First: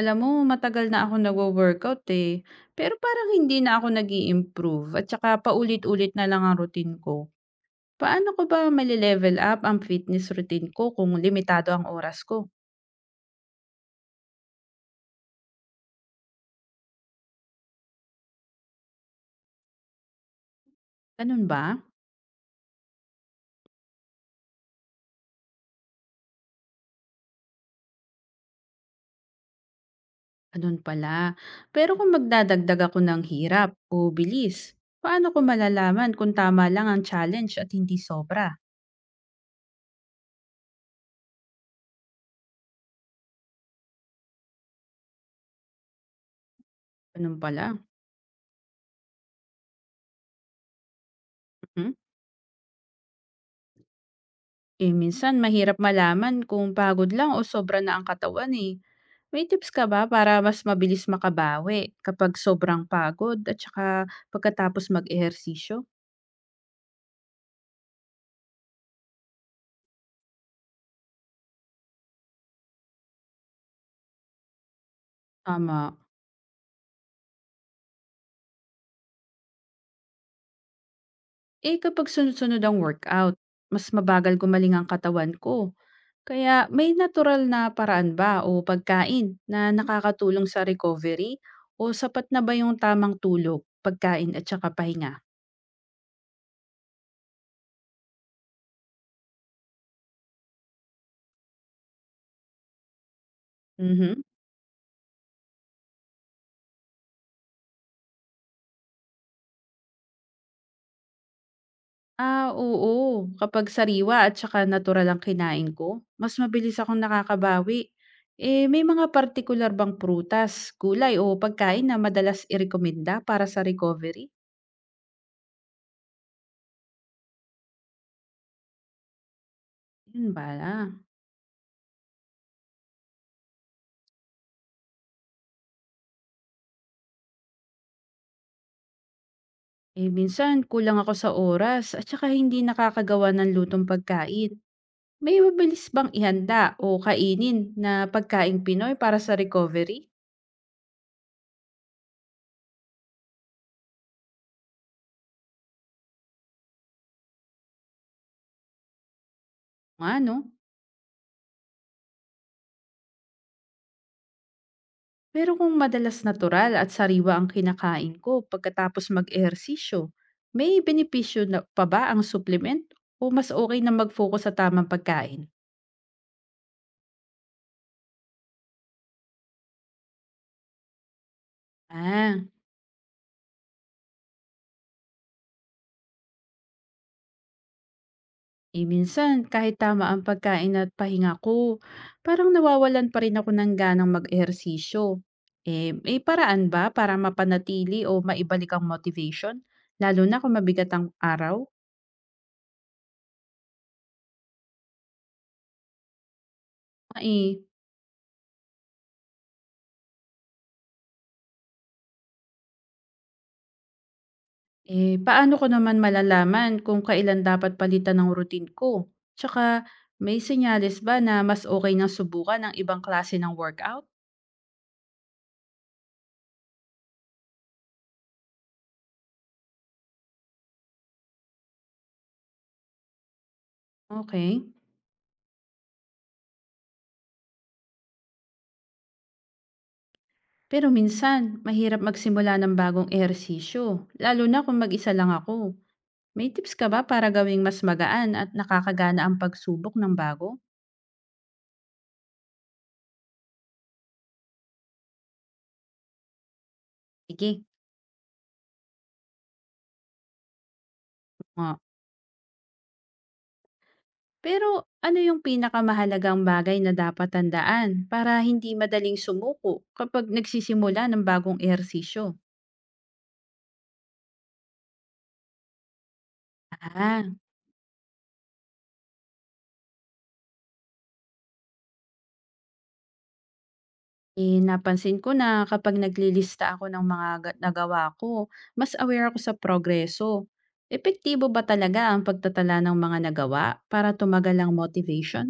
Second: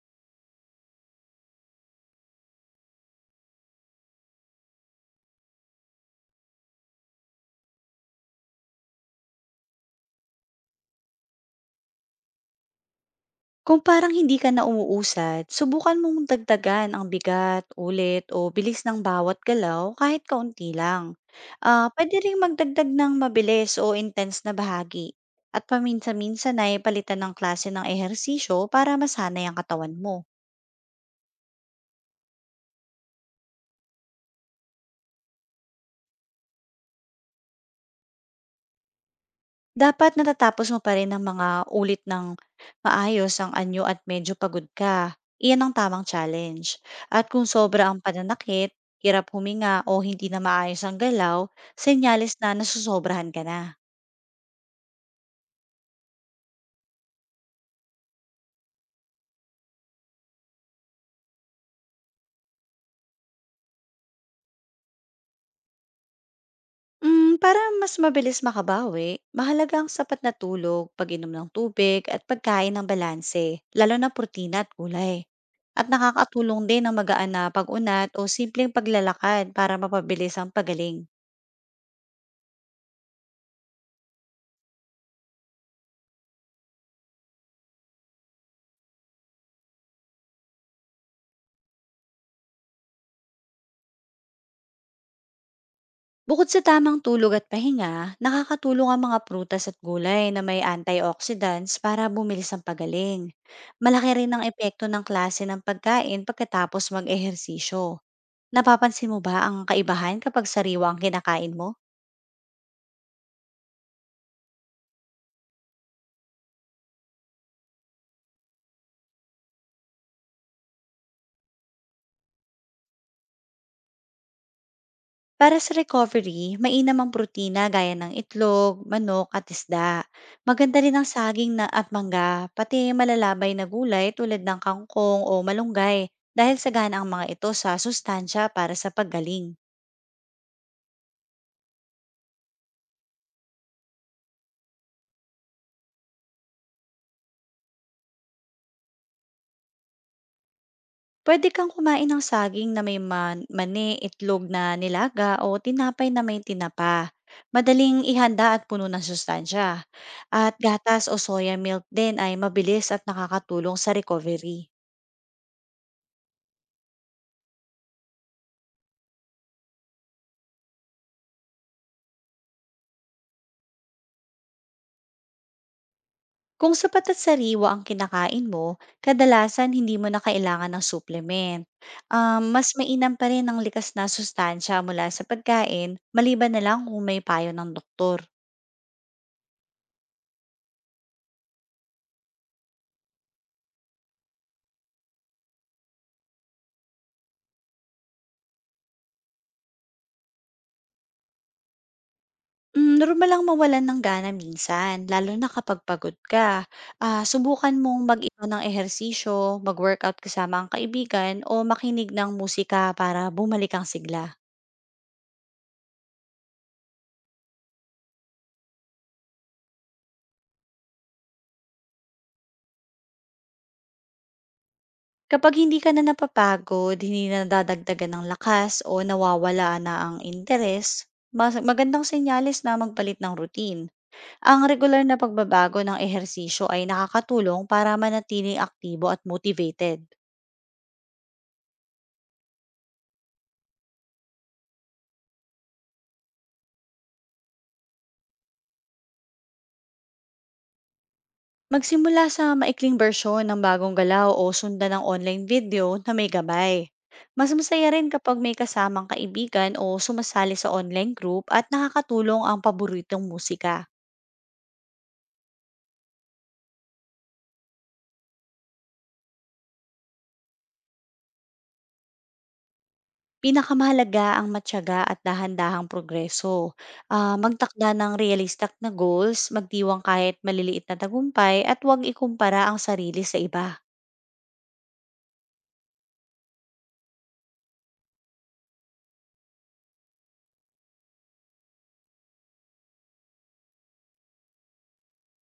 Alam mo matagal na ako nagwo-workout, eh, pero parang hindi na ako nag improve at saka paulit-ulit na lang ang routine ko. Paano ko ba male-level up ang fitness routine ko kung limitado ang oras ko? Kung parang hindi ka na umuusad, subukan mong dagdagan ang bigat, ulit o bilis ng bawat galaw kahit kaunti lang. Ganun ba? Pwede ring magdagdag ng mabilis o intense na bahagi at paminsan-minsan ay palitan ng klase ng ehersisyo para masanay ang katawan mo. Ganun pala. Pero kung magdadagdag ako ng hirap o bilis, paano ko malalaman kung tama lang ang challenge at hindi sobra? Dapat natatapos mo pa rin ng mga ulit ng maayos ang anyo at medyo pagod ka. Iyan ang tamang challenge. At Ganun kung pala, sobra ang pananakit, hirap huminga o hindi na maayos ang galaw, mm. senyales na nasusobrahan ka na. Eh, minsan mahirap malaman kung pagod lang o sobra na ang katawan eh. May tips ka ba para mas mabilis makabawi kapag sobrang pagod at saka pagkatapos mag-ehersisyo? Para mas mabilis makabawi, mahalaga ang sapat na tulog, pag-inom ng tubig at pagkain ng balanse, lalo na protina at gulay. At Tama. nakakatulong din ang magaan na pag-unat o simpleng paglalakad para mapabilis ang pagaling. Eh kapag sunod-sunod ang workout, mas mabagal gumaling ang katawan ko. Kaya may natural na paraan ba o pagkain na nakakatulong sa recovery? O sapat na ba yung tamang tulog, pagkain at saka pahinga? Bukod sa tamang tulog at pahinga, nakakatulong ang mga prutas at gulay na may antioxidants para bumilis ang pagaling. Malaki Mhm. rin ang epekto ng klase ng pagkain pagkatapos mag-ehersisyo. Napapansin mo ba ang kaibahan kapag sariwa ang kinakain mo? Ah, oo. Kapag sariwa at saka natural ang kinain ko, mas mabilis akong nakakabawi. Eh, may mga partikular bang prutas, gulay o pagkain na madalas irekomenda para sa recovery? Para sa recovery, mainam ang protina gaya ng itlog, manok at isda. Yun bala. Maganda rin ang saging na at mangga, pati malalabay na gulay tulad ng kangkong o malunggay dahil sagana ang mga ito sa sustansya para sa paggaling. Eh, minsan kulang ako sa oras at saka hindi nakakagawa ng lutong pagkain. May mabilis bang ihanda o kainin na pagkain Pinoy para sa recovery? Puwede kang kumain ng saging na may man mani, itlog na nilaga o tinapay na may tinapa. Madaling ihanda at puno ng sustansya. Ano? At gatas o soya milk din ay mabilis at nakakatulong sa recovery. Pero kung madalas natural at sariwa ang kinakain ko pagkatapos mag-ehersisyo, may benepisyo na pa ba ang supplement o mas okay na mag-focus sa tamang pagkain? Kung sapat at sariwa ang kinakain mo, kadalasan hindi mo na kailangan ng supplement. Ah, Mas mainam pa rin ang likas na sustansya mula sa pagkain, maliban na lang kung may payo ng doktor. eh minsan kahit tama ang pagkain at pahinga ko, parang nawawalan pa rin ako ng ganang mag-ehersisyo. Eh, may paraan ba para mapanatili o maibalik ang motivation? Lalo na kung mabigat ang araw? Hmm, normal lang mawalan ng gana minsan, lalo na kapag pagod ka. Ah, Eh, Subukan mong mag-iwan ng ehersisyo, mag-workout kasama ang kaibigan, o makinig ng musika para bumalik ang sigla. Eh, paano ko naman malalaman kung kailan dapat palitan ng routine ko? Tsaka, may senyales ba na mas okay nang subukan ng ibang klase ng workout? Kapag hindi ka na napapagod, hindi na nadadagdagan ng lakas o nawawala na ang interes, mas magandang senyales na magpalit ng routine. Ang Okay. regular na pagbabago ng ehersisyo ay nakakatulong para manatiling aktibo at motivated. Pero minsan, mahirap magsimula ng bagong ehersisyo, lalo na kung mag-isa lang ako. May tips ka ba para gawing mas magaan at nakakagana ang pagsubok ng bago? Magsimula sa maikling bersyon ng bagong galaw o sundan ng online video na may gabay. Mas Sige. masaya rin kapag may kasamang kaibigan o sumasali sa online group at Nga. nakakatulong ang paboritong musika. Pero ano yung pinakamahalagang bagay na dapat tandaan para hindi madaling sumuko kapag nagsisimula ng bagong ehersisyo? Pinakamahalaga ang matyaga at dahan-dahang progreso. Ah, Magtakda ng realistic na goals, magdiwang kahit maliliit na tagumpay at huwag ikumpara ang sarili sa iba. Eh, napansin ko na kapag naglilista ako ng mga nagawa ko, mas aware ako sa progreso. Epektibo ba talaga ang pagtatala ng mga nagawa para tumagal ang motivation?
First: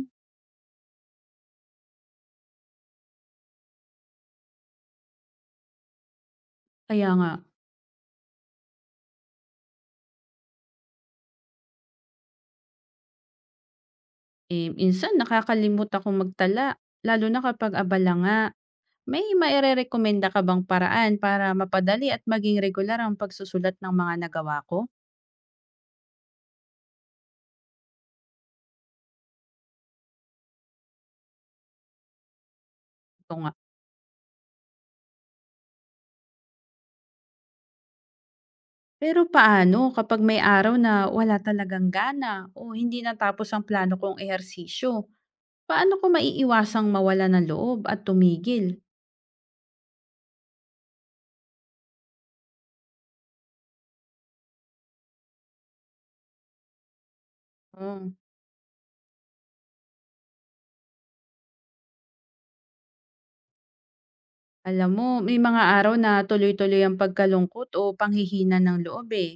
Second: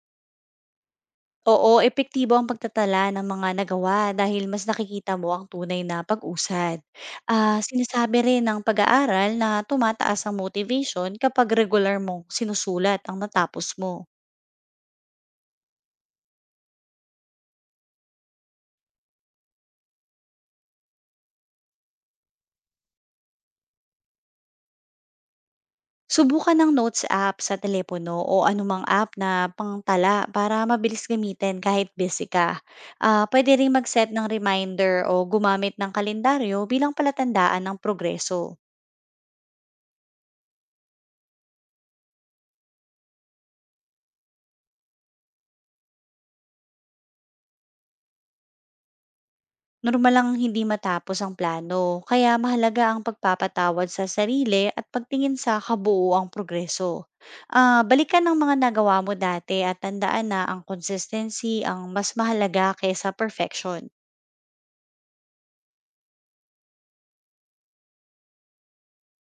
Oo, epektibo ang pagtatala ng mga nagawa dahil mas nakikita mo ang tunay na pag-usad. Kaya nga, Sinasabi rin ng pag-aaral na tumataas ang motivation kapag regular mong sinusulat ang natapos mo. eh, minsan nakakalimot akong magtala, lalo na kapag abala nga. May maire-recommenda ka bang paraan para mapadali at maging regular ang pagsusulat ng mga nagawa ko? Subukan ng notes app sa telepono o anumang app na pangtala para mabilis gamitin kahit busy ka. Ito nga. Pwede rin mag-set ng reminder o gumamit ng kalendaryo bilang palatandaan ng progreso. Pero paano kapag may araw na wala talagang gana o hindi natapos ang plano kong ehersisyo? Paano ko maiiwasang mawala ng loob at tumigil? Normal lang hindi matapos ang plano, kaya mahalaga ang pagpapatawad sa sarili at pagtingin sa kabuuang progreso. Oh, Balikan ang mga nagawa mo dati at tandaan na ang consistency ang mas mahalaga kaysa perfection. alam mo, may mga araw na tuloy-tuloy ang pagkalungkot o panghihina ng loob eh.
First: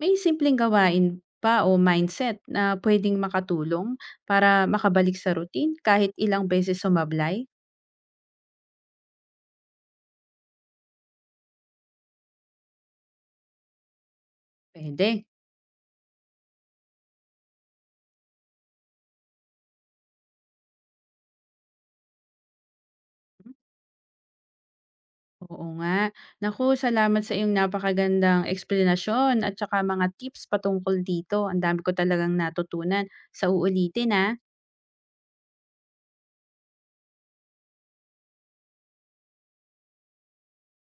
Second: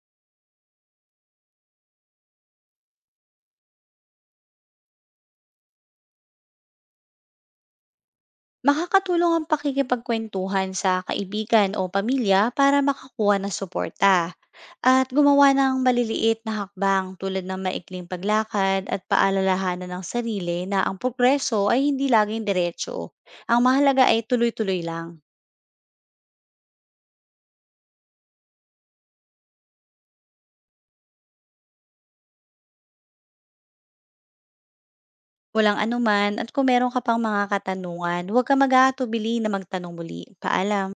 May simpleng gawain pa o mindset na pwedeng makatulong para makabalik sa routine kahit ilang beses sumablay? Makakatulong ang pakikipagkwentuhan sa kaibigan o pamilya para makakuha ng suporta. At Pwede. gumawa ng maliliit na hakbang tulad ng maikling paglakad at paalalahanan ng sarili na ang progreso ay hindi laging diretso. Ang mahalaga ay tuloy-tuloy lang. Oo nga. Naku, salamat sa iyong napakagandang eksplanasyon at saka mga tips patungkol dito. Ang dami ko talagang natutunan. Sa uulitin ah. Walang anuman at kung meron ka pang mga katanungan, huwag ka mag-aatubili na magtanong muli. Paalam.